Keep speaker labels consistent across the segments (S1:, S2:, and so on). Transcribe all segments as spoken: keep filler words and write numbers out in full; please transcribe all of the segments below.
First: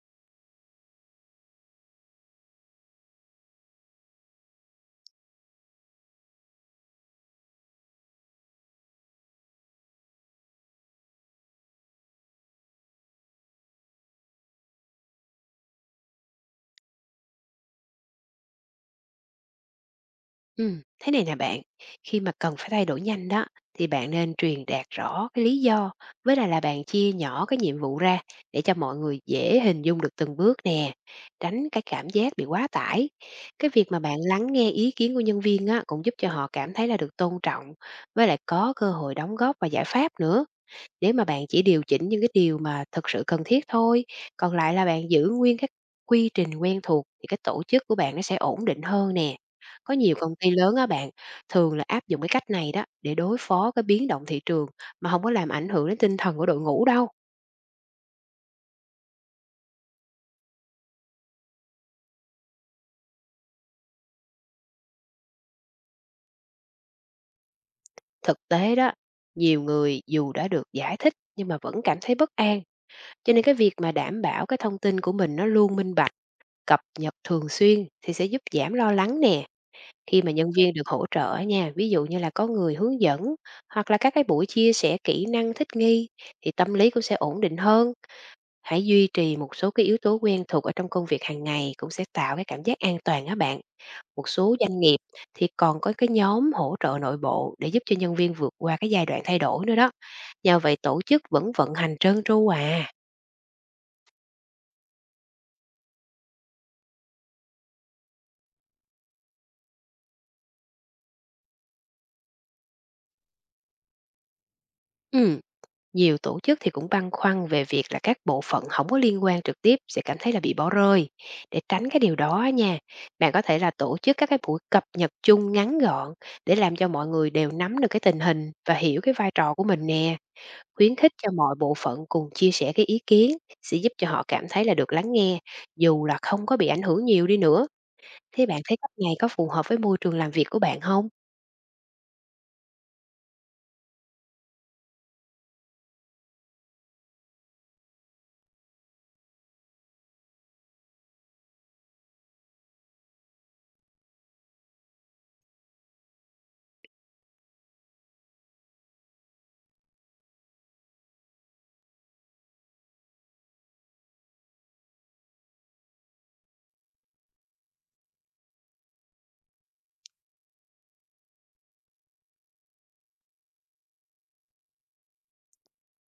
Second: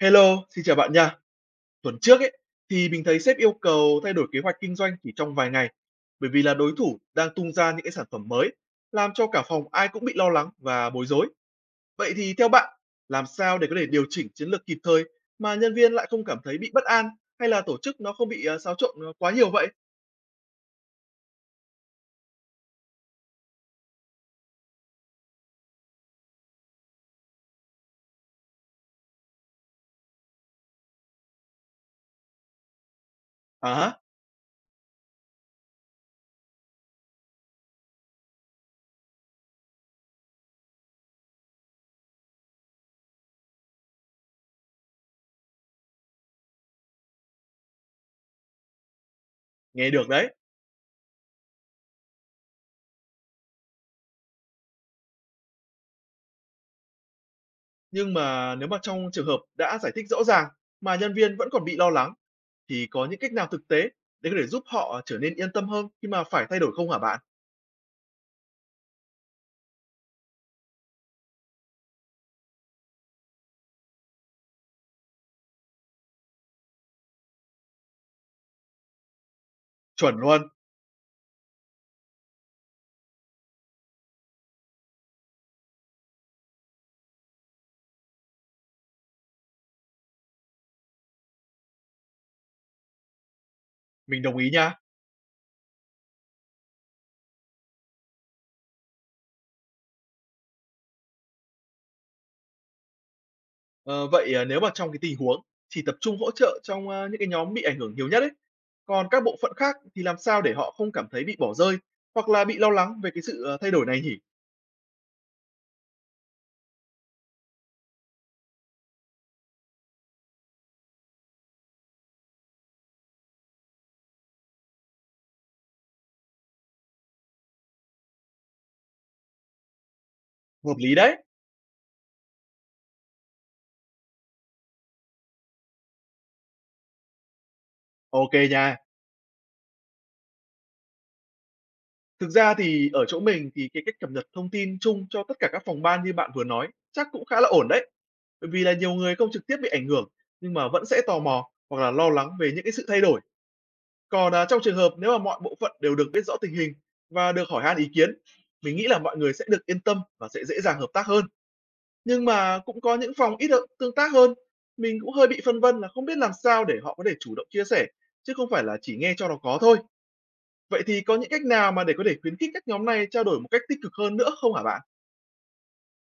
S1: Hello, xin chào bạn nha. Tuần trước ấy thì mình thấy sếp yêu cầu thay đổi kế hoạch kinh doanh chỉ trong vài ngày, bởi vì là đối thủ đang tung ra những cái sản phẩm mới, làm cho cả phòng ai cũng bị lo lắng và bối rối. Vậy thì theo bạn, làm sao để có thể điều chỉnh chiến lược kịp thời mà nhân viên lại không cảm thấy bị bất an, hay là tổ chức nó không bị ờ, xáo trộn ờ, quá nhiều vậy?
S2: Ừm, thế này nè bạn, khi mà cần phải thay đổi nhanh đó thì bạn nên truyền đạt rõ cái lý do với lại là bạn chia nhỏ cái nhiệm vụ ra để cho mọi người dễ hình dung được từng bước nè, tránh cái cảm giác bị quá tải. Cái
S1: À,
S2: việc mà
S1: hả,
S2: bạn lắng nghe ý kiến của nhân viên á, cũng giúp cho họ cảm thấy là được tôn trọng với lại có cơ hội đóng góp và giải pháp nữa, để mà bạn chỉ điều chỉnh những cái điều mà thực sự cần thiết thôi, còn lại là bạn giữ nguyên các quy trình quen thuộc thì cái tổ chức của bạn nó sẽ ổn định hơn nè.
S1: nghe
S2: Có
S1: được
S2: nhiều
S1: đấy.
S2: công ty lớn á bạn, thường là áp dụng cái cách này đó để đối phó cái biến động thị trường mà không có làm ảnh hưởng đến tinh thần của đội ngũ đâu.
S1: Nhưng mà nếu mà trong trường hợp đã giải thích rõ ràng mà nhân viên vẫn còn bị lo lắng, thì có những cách nào thực tế để có thể giúp họ trở nên yên tâm hơn khi mà phải thay đổi không hả bạn?
S2: Thực tế đó, nhiều người dù đã được giải thích nhưng mà vẫn cảm thấy bất an, cho nên cái việc mà đảm bảo cái thông tin của mình nó luôn minh bạch, cập nhật thường xuyên thì sẽ giúp giảm lo lắng nè.
S1: Chuẩn
S2: Khi mà
S1: luôn,
S2: nhân viên được hỗ trợ nha, ví dụ như là có người hướng dẫn hoặc là các cái buổi chia sẻ kỹ năng thích nghi thì tâm lý cũng sẽ ổn định hơn. Hãy duy trì một số cái yếu tố quen thuộc ở trong công việc hàng ngày cũng sẽ tạo cái cảm giác an toàn á bạn.
S1: mình
S2: Một
S1: đồng ý
S2: số
S1: nha.
S2: doanh nghiệp thì còn có cái nhóm hỗ trợ nội bộ để giúp cho nhân viên vượt qua cái giai đoạn thay đổi nữa đó. Nhờ vậy tổ chức vẫn vận hành trơn tru à.
S1: Ờ, Vậy, à, nếu mà trong cái tình huống chỉ tập trung hỗ trợ trong, a, những cái nhóm bị ảnh hưởng nhiều nhất ấy, còn các bộ phận khác thì làm sao để họ không cảm thấy bị bỏ rơi hoặc là bị lo lắng về cái sự, ờ, thay đổi này nhỉ?
S2: Ừ. Nhiều tổ chức thì cũng băn khoăn về việc là các bộ phận không có liên quan trực tiếp sẽ cảm thấy là bị bỏ rơi. Để tránh cái điều đó á nha, bạn có thể là tổ chức các cái buổi cập nhật chung ngắn gọn để làm cho mọi người đều nắm được cái tình hình và hiểu cái vai trò của mình nè.
S1: Hợp lý
S2: Khuyến khích
S1: đấy.
S2: cho mọi bộ phận cùng chia sẻ cái ý kiến sẽ giúp cho họ cảm thấy là được lắng nghe, dù là không có bị ảnh hưởng nhiều đi nữa.
S1: Ok
S2: Thế bạn thấy
S1: nha.
S2: cách này có phù hợp với môi trường làm việc của bạn không?
S1: Thực ra thì ở chỗ mình thì cái cách cập nhật thông tin chung cho tất cả các phòng ban như bạn vừa nói chắc cũng khá là ổn đấy. Bởi vì là nhiều người không trực tiếp bị ảnh hưởng nhưng mà vẫn sẽ tò mò hoặc là lo lắng về những cái sự thay đổi. Còn, à, trong trường hợp nếu mà mọi bộ phận đều được biết rõ tình hình và được hỏi han ý kiến, mình nghĩ là mọi người sẽ được yên tâm và sẽ dễ dàng hợp tác hơn. Nhưng mà cũng có những phòng ít được tương tác hơn, mình cũng hơi bị phân vân là không biết làm sao để họ có thể chủ động chia sẻ, chứ không phải là chỉ nghe cho nó có thôi. Vậy thì có những cách nào mà để có thể khuyến khích các nhóm này trao đổi một cách tích cực hơn nữa không hả bạn?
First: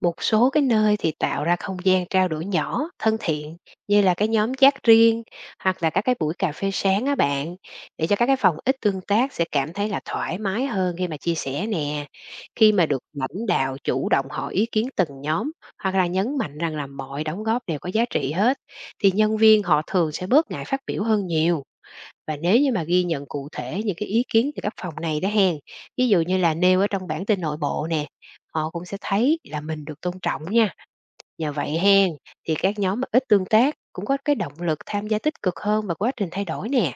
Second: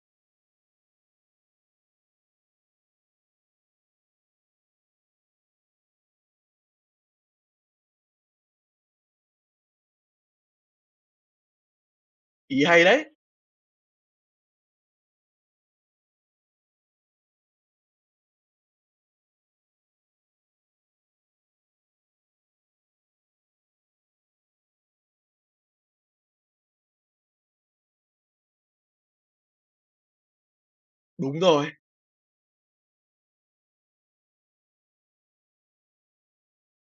S2: Một số cái nơi thì tạo ra không gian trao đổi nhỏ, thân thiện, như là cái nhóm chat riêng hoặc là các cái buổi cà phê sáng á bạn, để cho các cái phòng ít tương tác sẽ cảm thấy là thoải mái hơn khi mà chia sẻ nè.
S1: Ý
S2: Khi
S1: hay
S2: mà được
S1: đấy!
S2: lãnh đạo chủ động hỏi ý kiến từng nhóm hoặc là nhấn mạnh rằng là mọi đóng góp đều có giá trị hết, thì nhân viên họ thường sẽ bớt ngại phát biểu hơn nhiều. Và nếu như mà ghi nhận cụ thể những cái ý kiến từ các phòng này đó hen, ví dụ như là nêu ở trong bản tin nội bộ nè, họ cũng sẽ thấy là mình được tôn trọng nha.
S1: Đúng
S2: Nhờ
S1: rồi,
S2: vậy hen, thì các nhóm mà ít tương tác cũng có cái động lực tham gia tích cực hơn vào quá trình thay đổi nè.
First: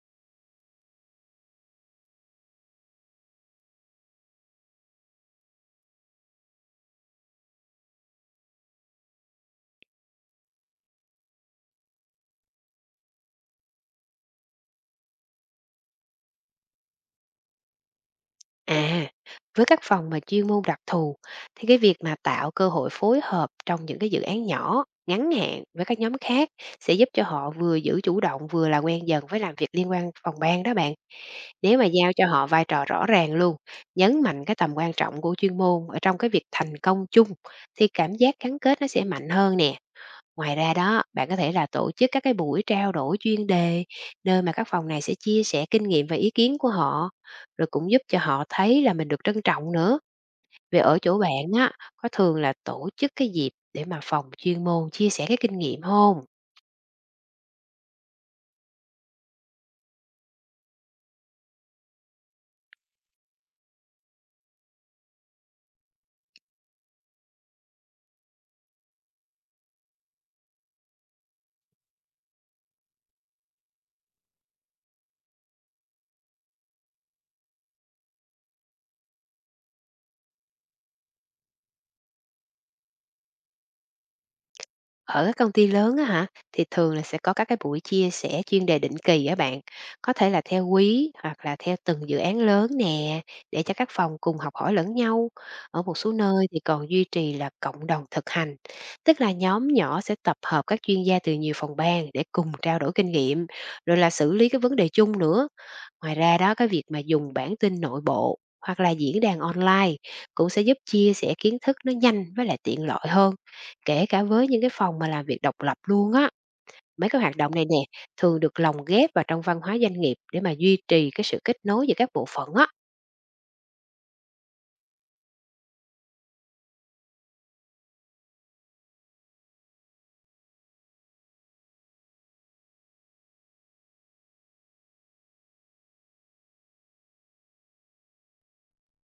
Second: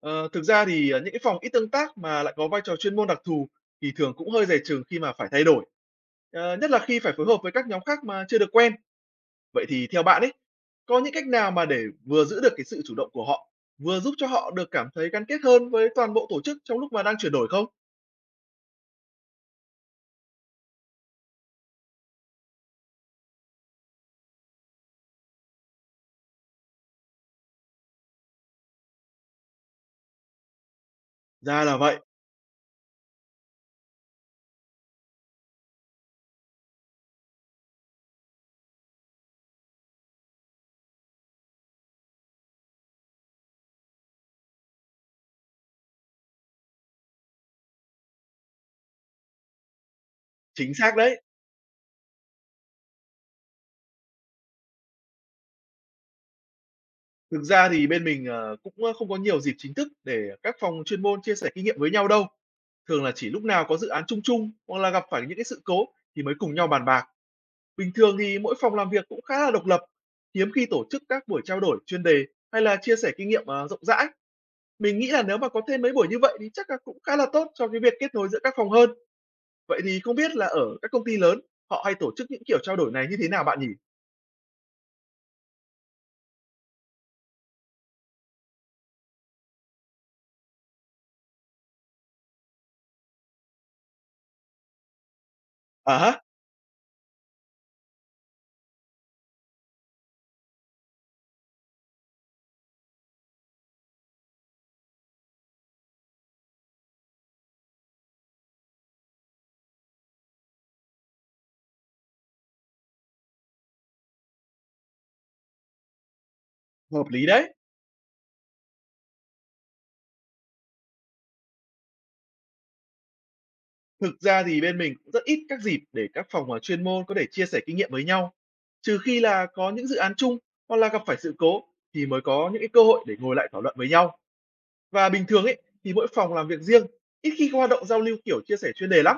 S1: ờ, thực ra thì, ờ, những cái phòng ít tương tác mà lại có vai trò chuyên môn đặc thù thì thường cũng hơi dè chừng khi mà phải thay đổi, ờ, nhất là khi phải phối hợp với các nhóm khác mà chưa được quen. Vậy thì theo bạn ấy, có những cách nào mà để vừa giữ được cái sự chủ động của họ, vừa giúp cho họ được cảm thấy gắn kết hơn với toàn bộ tổ chức trong lúc mà đang chuyển đổi không?
S2: À, với các phòng mà chuyên môn đặc thù thì cái việc mà tạo cơ hội phối hợp trong những cái dự án nhỏ, ngắn hạn với các nhóm khác sẽ giúp cho họ vừa giữ chủ động, vừa là quen dần với làm việc liên quan phòng ban đó bạn.
S1: Ra là
S2: Nếu mà
S1: vậy,
S2: giao cho họ vai trò rõ ràng luôn, nhấn mạnh cái tầm quan trọng của chuyên môn ở trong cái việc thành công chung, thì cảm giác gắn kết nó sẽ mạnh hơn nè. Ngoài ra đó, bạn có thể là tổ chức các cái buổi trao đổi chuyên đề, nơi mà các phòng này sẽ chia sẻ kinh nghiệm và ý kiến của họ, rồi cũng giúp cho họ thấy là mình được trân trọng nữa.
S1: chính
S2: Về
S1: xác
S2: ở chỗ
S1: đấy.
S2: bạn á, có thường là tổ chức cái dịp để mà phòng chuyên môn chia sẻ cái kinh nghiệm không?
S1: Thực ra thì bên mình, ờ, cũng, không có nhiều dịp chính thức để các phòng chuyên môn chia sẻ kinh nghiệm với nhau đâu. Thường là chỉ lúc nào có dự án chung chung hoặc là gặp phải những cái sự cố thì mới cùng nhau bàn bạc. Bình thường thì mỗi phòng làm việc cũng khá là độc lập, hiếm khi tổ chức các buổi trao đổi chuyên đề hay là chia sẻ kinh nghiệm, ờ, rộng rãi. Mình nghĩ là nếu mà có thêm mấy buổi như vậy thì chắc là cũng khá là tốt cho cái việc kết nối giữa các phòng hơn. Vậy thì không biết là ở các công ty lớn, họ hay tổ chức những kiểu trao đổi này như thế nào bạn nhỉ?
S2: Ở các công ty lớn á hả, thì thường là sẽ có các cái buổi chia sẻ chuyên đề định kỳ á bạn, có thể là theo quý hoặc là theo từng dự án lớn nè, để cho các phòng cùng học hỏi lẫn nhau. Ở
S1: À
S2: một số
S1: há,
S2: nơi thì còn duy trì là cộng đồng thực hành, tức là nhóm nhỏ sẽ tập hợp các chuyên gia từ nhiều phòng ban để cùng trao đổi kinh nghiệm, rồi là xử lý cái vấn đề chung nữa. Ngoài ra đó, cái việc mà dùng bản tin nội bộ hoặc là diễn đàn online cũng sẽ giúp chia sẻ kiến thức nó nhanh với lại tiện lợi hơn, kể cả với những cái phòng mà làm việc độc lập luôn á.
S1: hợp
S2: Mấy cái
S1: lý
S2: hoạt động
S1: đấy.
S2: này nè thường được lồng ghép vào trong văn hóa doanh nghiệp để mà duy trì cái sự kết nối giữa các bộ phận á.
S1: Thực ra thì bên mình cũng rất ít các dịp để các phòng ở chuyên môn có thể chia sẻ kinh nghiệm với nhau. Trừ khi là có những dự án chung hoặc là gặp phải sự cố thì mới có những cái cơ hội để ngồi lại thảo luận với nhau. Và bình thường ấy thì mỗi phòng làm việc riêng, ít khi có hoạt động giao lưu kiểu chia sẻ chuyên đề lắm.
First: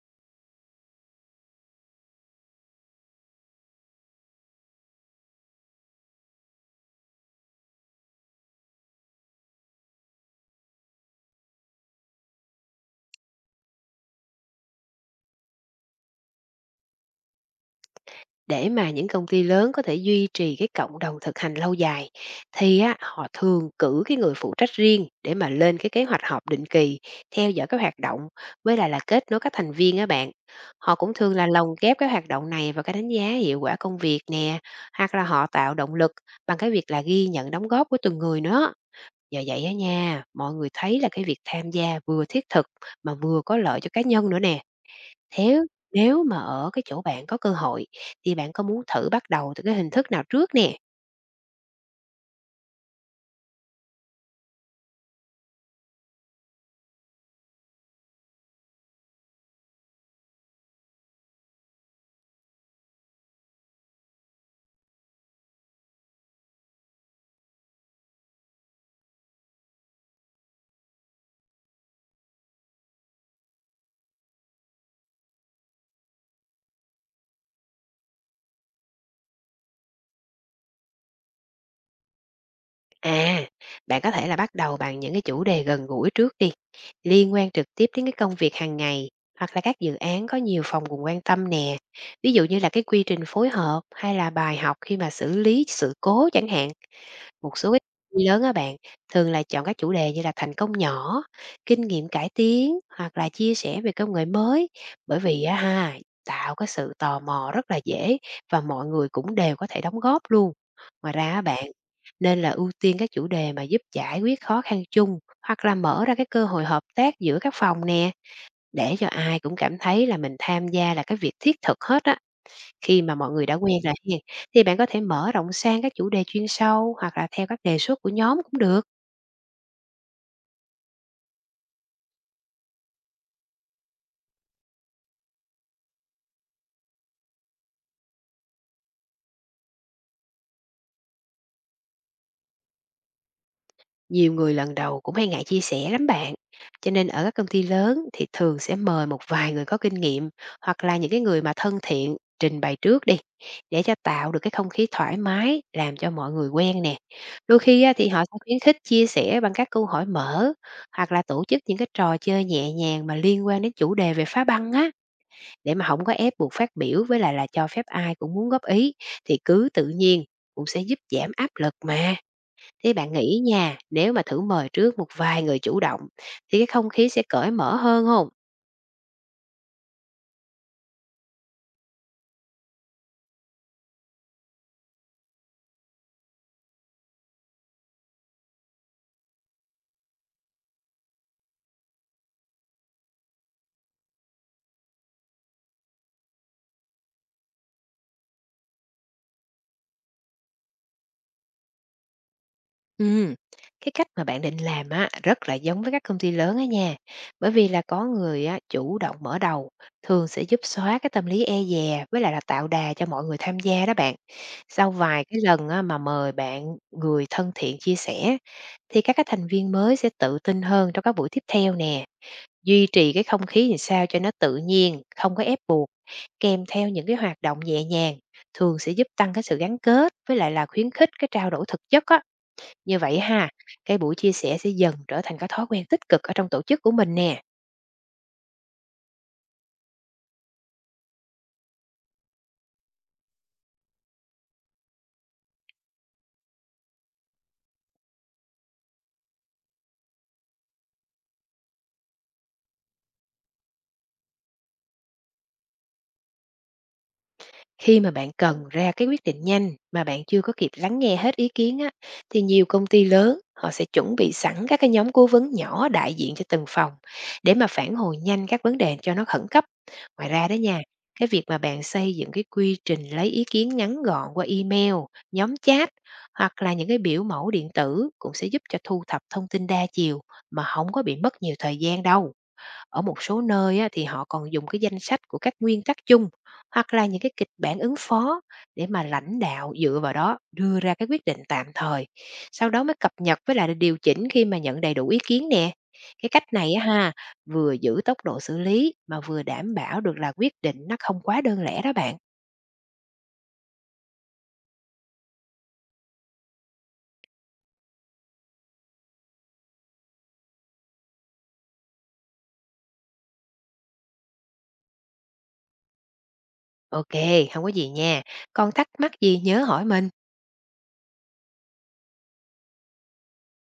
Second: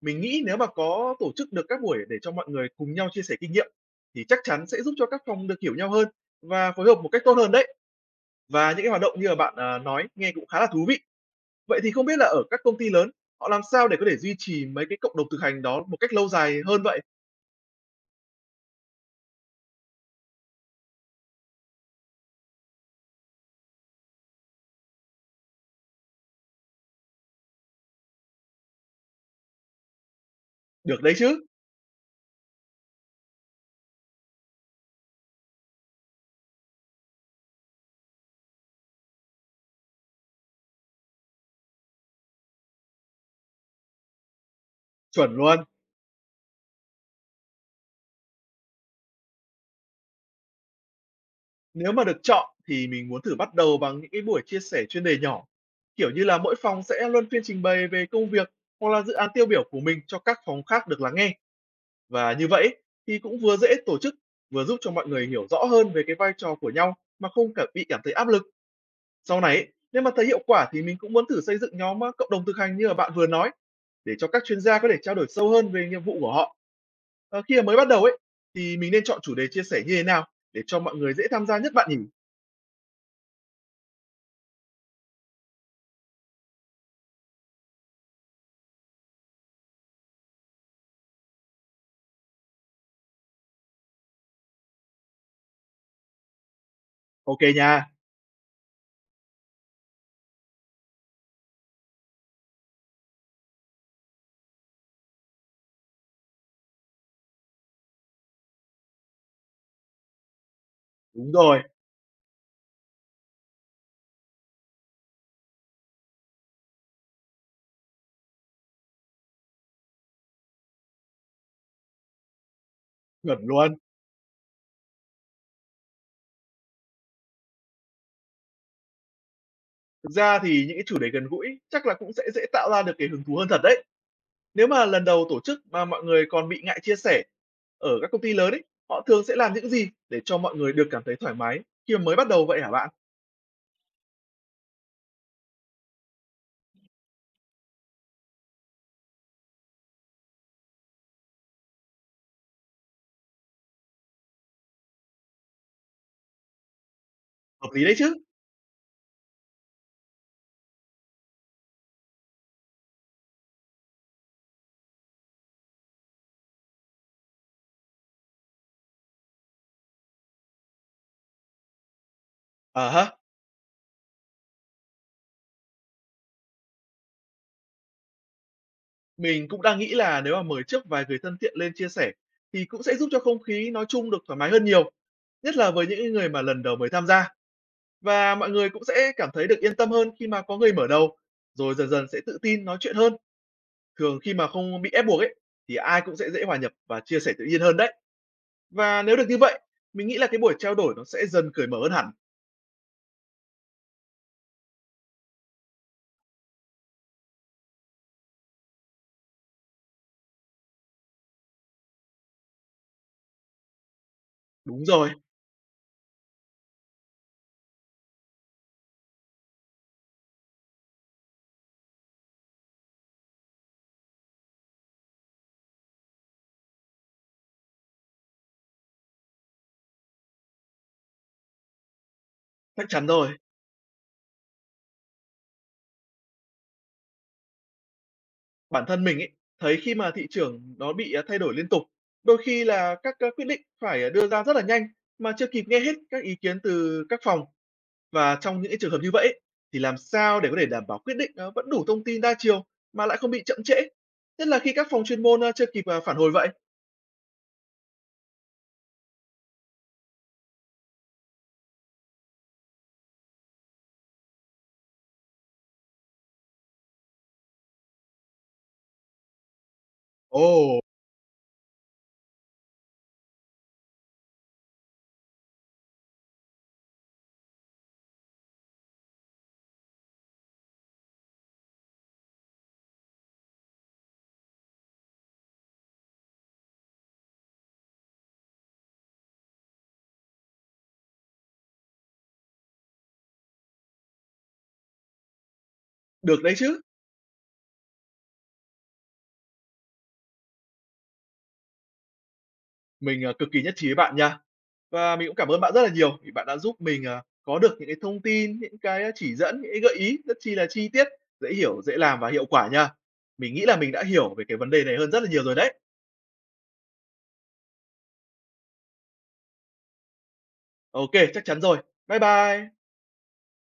S1: Mình nghĩ nếu mà có tổ chức được các buổi để cho mọi người cùng nhau chia sẻ kinh nghiệm thì chắc chắn sẽ giúp cho các phòng được hiểu nhau hơn và phối hợp một cách tốt hơn đấy. Và những cái hoạt động như là bạn, à, nói nghe cũng khá là thú vị. Vậy thì không biết là ở các công ty lớn, họ làm sao để có thể duy trì mấy cái cộng đồng thực hành đó một cách lâu dài hơn vậy?
S2: Để mà những công ty lớn có thể duy trì cái cộng đồng thực hành lâu dài thì á, họ thường cử cái người phụ trách riêng để mà lên cái kế hoạch họp định kỳ, theo dõi các hoạt động, với lại là kết nối các thành viên á bạn. Họ
S1: Được
S2: cũng
S1: đấy
S2: thường
S1: chứ,
S2: là lồng ghép cái hoạt động này vào cái đánh giá hiệu quả công việc nè, hoặc là họ tạo động lực bằng cái việc là ghi nhận đóng góp của từng người nữa. Nhờ vậy á nha, mọi người thấy là cái việc tham gia vừa thiết thực mà vừa có lợi cho cá nhân nữa nè.
S1: chuẩn
S2: Nếu
S1: luôn.
S2: nếu mà ở cái chỗ bạn có cơ hội thì bạn có muốn thử bắt đầu từ cái hình thức nào trước nè?
S1: Nếu mà được chọn thì mình muốn thử bắt đầu bằng những cái buổi chia sẻ chuyên đề nhỏ, kiểu như là mỗi phòng sẽ luân phiên trình bày về công việc hoặc là dự án tiêu biểu của mình cho các phòng khác được lắng nghe. Và như vậy thì cũng vừa dễ tổ chức, vừa giúp cho mọi người hiểu rõ hơn về cái vai trò của nhau mà không cả bị cảm thấy áp lực. Sau này ấy, nếu mà thấy hiệu quả thì mình cũng muốn thử xây dựng nhóm ờ, cộng đồng thực hành như là bạn vừa nói, để cho các chuyên gia có thể trao đổi sâu hơn về nhiệm vụ của họ. Ờ, khi mà mới bắt đầu ấy thì mình nên chọn chủ đề chia sẻ như thế nào để cho mọi người dễ tham gia nhất bạn nhỉ?
S2: À, bạn có thể là bắt đầu bằng những cái chủ đề gần gũi trước đi, liên quan trực tiếp đến cái công việc hàng ngày hoặc là các dự án có nhiều phòng cùng quan tâm nè. Ví dụ như là cái quy trình phối hợp hay là bài học khi mà xử lý sự cố chẳng hạn.
S1: Ok
S2: Một
S1: nha,
S2: số cái công ty lớn á bạn, thường là chọn các chủ đề như là thành công nhỏ, kinh nghiệm cải tiến hoặc là chia sẻ về công nghệ mới, bởi vì á ha, tạo cái sự tò mò rất là dễ và mọi người cũng đều có thể đóng góp luôn. Ngoài ra
S1: đúng
S2: á
S1: rồi,
S2: bạn, nên là ưu tiên các chủ đề mà giúp giải quyết khó khăn chung hoặc là mở ra cái cơ hội hợp tác giữa các phòng nè, để cho ai cũng cảm thấy là mình tham gia là cái việc thiết thực hết á. Khi mà mọi
S1: chuẩn
S2: người đã quen
S1: luôn.
S2: rồi hen, thì bạn có thể mở rộng sang các chủ đề chuyên sâu hoặc là theo các đề xuất của nhóm cũng được.
S1: Thực ra thì những cái chủ đề gần gũi chắc là cũng sẽ dễ tạo ra được cái hứng thú hơn thật đấy. Nếu mà lần đầu tổ chức mà mọi người còn bị ngại chia sẻ, ở các công ty lớn ấy, họ thường sẽ làm những gì để cho mọi người được cảm thấy thoải mái khi mà mới bắt đầu vậy hả bạn?
S2: Nhiều người lần đầu cũng hay ngại chia sẻ lắm bạn. Cho nên ở các công ty lớn thì thường sẽ mời một vài người có kinh nghiệm hoặc là những cái người mà thân thiện trình bày trước đi, để cho tạo được cái không khí thoải mái, làm cho mọi người quen nè. Đôi
S1: Hợp
S2: khi
S1: lý
S2: á,
S1: đấy
S2: thì
S1: chứ?
S2: họ sẽ khuyến khích chia sẻ bằng các câu hỏi mở hoặc là tổ chức những cái trò chơi nhẹ nhàng mà liên quan đến chủ đề về phá băng á. Để mà không có ép buộc phát biểu, với lại là cho phép ai cũng muốn góp ý, thì cứ tự nhiên cũng sẽ giúp giảm áp lực mà.
S1: À
S2: Thế bạn
S1: ha,
S2: nghĩ nha, nếu mà thử mời trước một vài người chủ động thì cái không khí sẽ cởi mở hơn hông?
S1: mình cũng đang nghĩ là nếu mà mời trước vài người thân thiện lên chia sẻ thì cũng sẽ giúp cho không khí nói chung được thoải mái hơn nhiều, nhất là với những người mà lần đầu mới tham gia, và mọi người cũng sẽ cảm thấy được yên tâm hơn khi mà có người mở đầu, rồi dần dần sẽ tự tin nói chuyện hơn. Thường khi mà không bị ép buộc ấy thì ai cũng sẽ dễ hòa nhập và chia sẻ tự nhiên hơn đấy. Và nếu được như vậy, mình nghĩ là cái buổi trao đổi nó sẽ dần cởi mở hơn hẳn.
S2: Ừm, cái cách mà bạn định làm á, rất là giống với các công ty lớn á nha. Bởi vì là có người á, chủ động mở đầu, thường sẽ giúp xóa cái tâm lý e dè với lại là tạo đà cho mọi người tham gia đó bạn.
S1: Đúng
S2: Sau
S1: rồi,
S2: vài cái lần á, mà mời bạn người thân thiện chia sẻ, thì các cái thành viên mới sẽ tự tin hơn trong các buổi tiếp theo nè. Duy trì cái không khí làm sao cho nó tự nhiên, không có ép buộc, kèm theo những cái hoạt động nhẹ nhàng, thường sẽ giúp tăng cái sự gắn kết với lại là khuyến khích cái trao đổi thực chất á.
S1: chắc
S2: Như
S1: chắn
S2: vậy
S1: rồi.
S2: ha, cái buổi chia sẻ sẽ dần trở thành cái thói quen tích cực ở trong tổ chức của mình nè.
S1: Bản thân mình ấy, thấy khi mà thị trường nó bị, à, thay đổi liên tục, đôi khi là các, a, quyết định phải, à, đưa ra rất là nhanh mà chưa kịp nghe hết các ý kiến từ các phòng. Và trong những cái trường hợp như vậy ấy, thì làm sao để có thể đảm bảo quyết định nó vẫn đủ thông tin đa chiều mà lại không bị chậm trễ? Nhất là khi các phòng chuyên môn, a, chưa kịp, à, phản hồi vậy.
S2: Khi mà bạn cần ra cái quyết định nhanh mà bạn chưa có kịp lắng nghe hết ý kiến á, thì nhiều công ty lớn họ sẽ chuẩn bị sẵn các cái nhóm cố vấn nhỏ đại diện cho từng phòng để mà phản hồi nhanh các vấn đề cho nó khẩn cấp. Ngoài ra đó
S1: Ồ,
S2: nha, cái việc mà bạn xây dựng cái quy trình lấy ý kiến ngắn gọn qua email, nhóm chat hoặc là những cái biểu mẫu điện tử cũng sẽ giúp cho thu thập thông tin đa chiều mà không có bị mất nhiều thời gian đâu. Ở một số nơi á, thì họ còn dùng cái danh sách của các nguyên tắc chung hoặc là những cái kịch bản ứng phó để mà lãnh đạo dựa vào đó đưa ra cái quyết định tạm thời. Sau đó mới cập nhật với lại điều chỉnh khi mà nhận đầy đủ ý kiến nè. Cái
S1: được
S2: cách
S1: đấy
S2: này
S1: chứ.
S2: á ha, vừa giữ tốc độ xử lý mà vừa đảm bảo được là quyết định nó không quá đơn lẻ đó bạn.
S1: Mình, à, cực kỳ nhất trí với bạn nha. Và mình cũng cảm ơn bạn rất là nhiều vì bạn đã giúp mình, à, có được những cái thông tin, những cái, à, chỉ dẫn, những cái gợi ý rất chi là chi tiết, dễ hiểu, dễ làm và hiệu quả nha. Mình nghĩ là mình đã hiểu về cái vấn đề này hơn rất là nhiều rồi đấy.
S2: Ok, không có gì nha. Còn thắc mắc gì nhớ hỏi mình.
S1: Ok, chắc chắn rồi. Bye bye.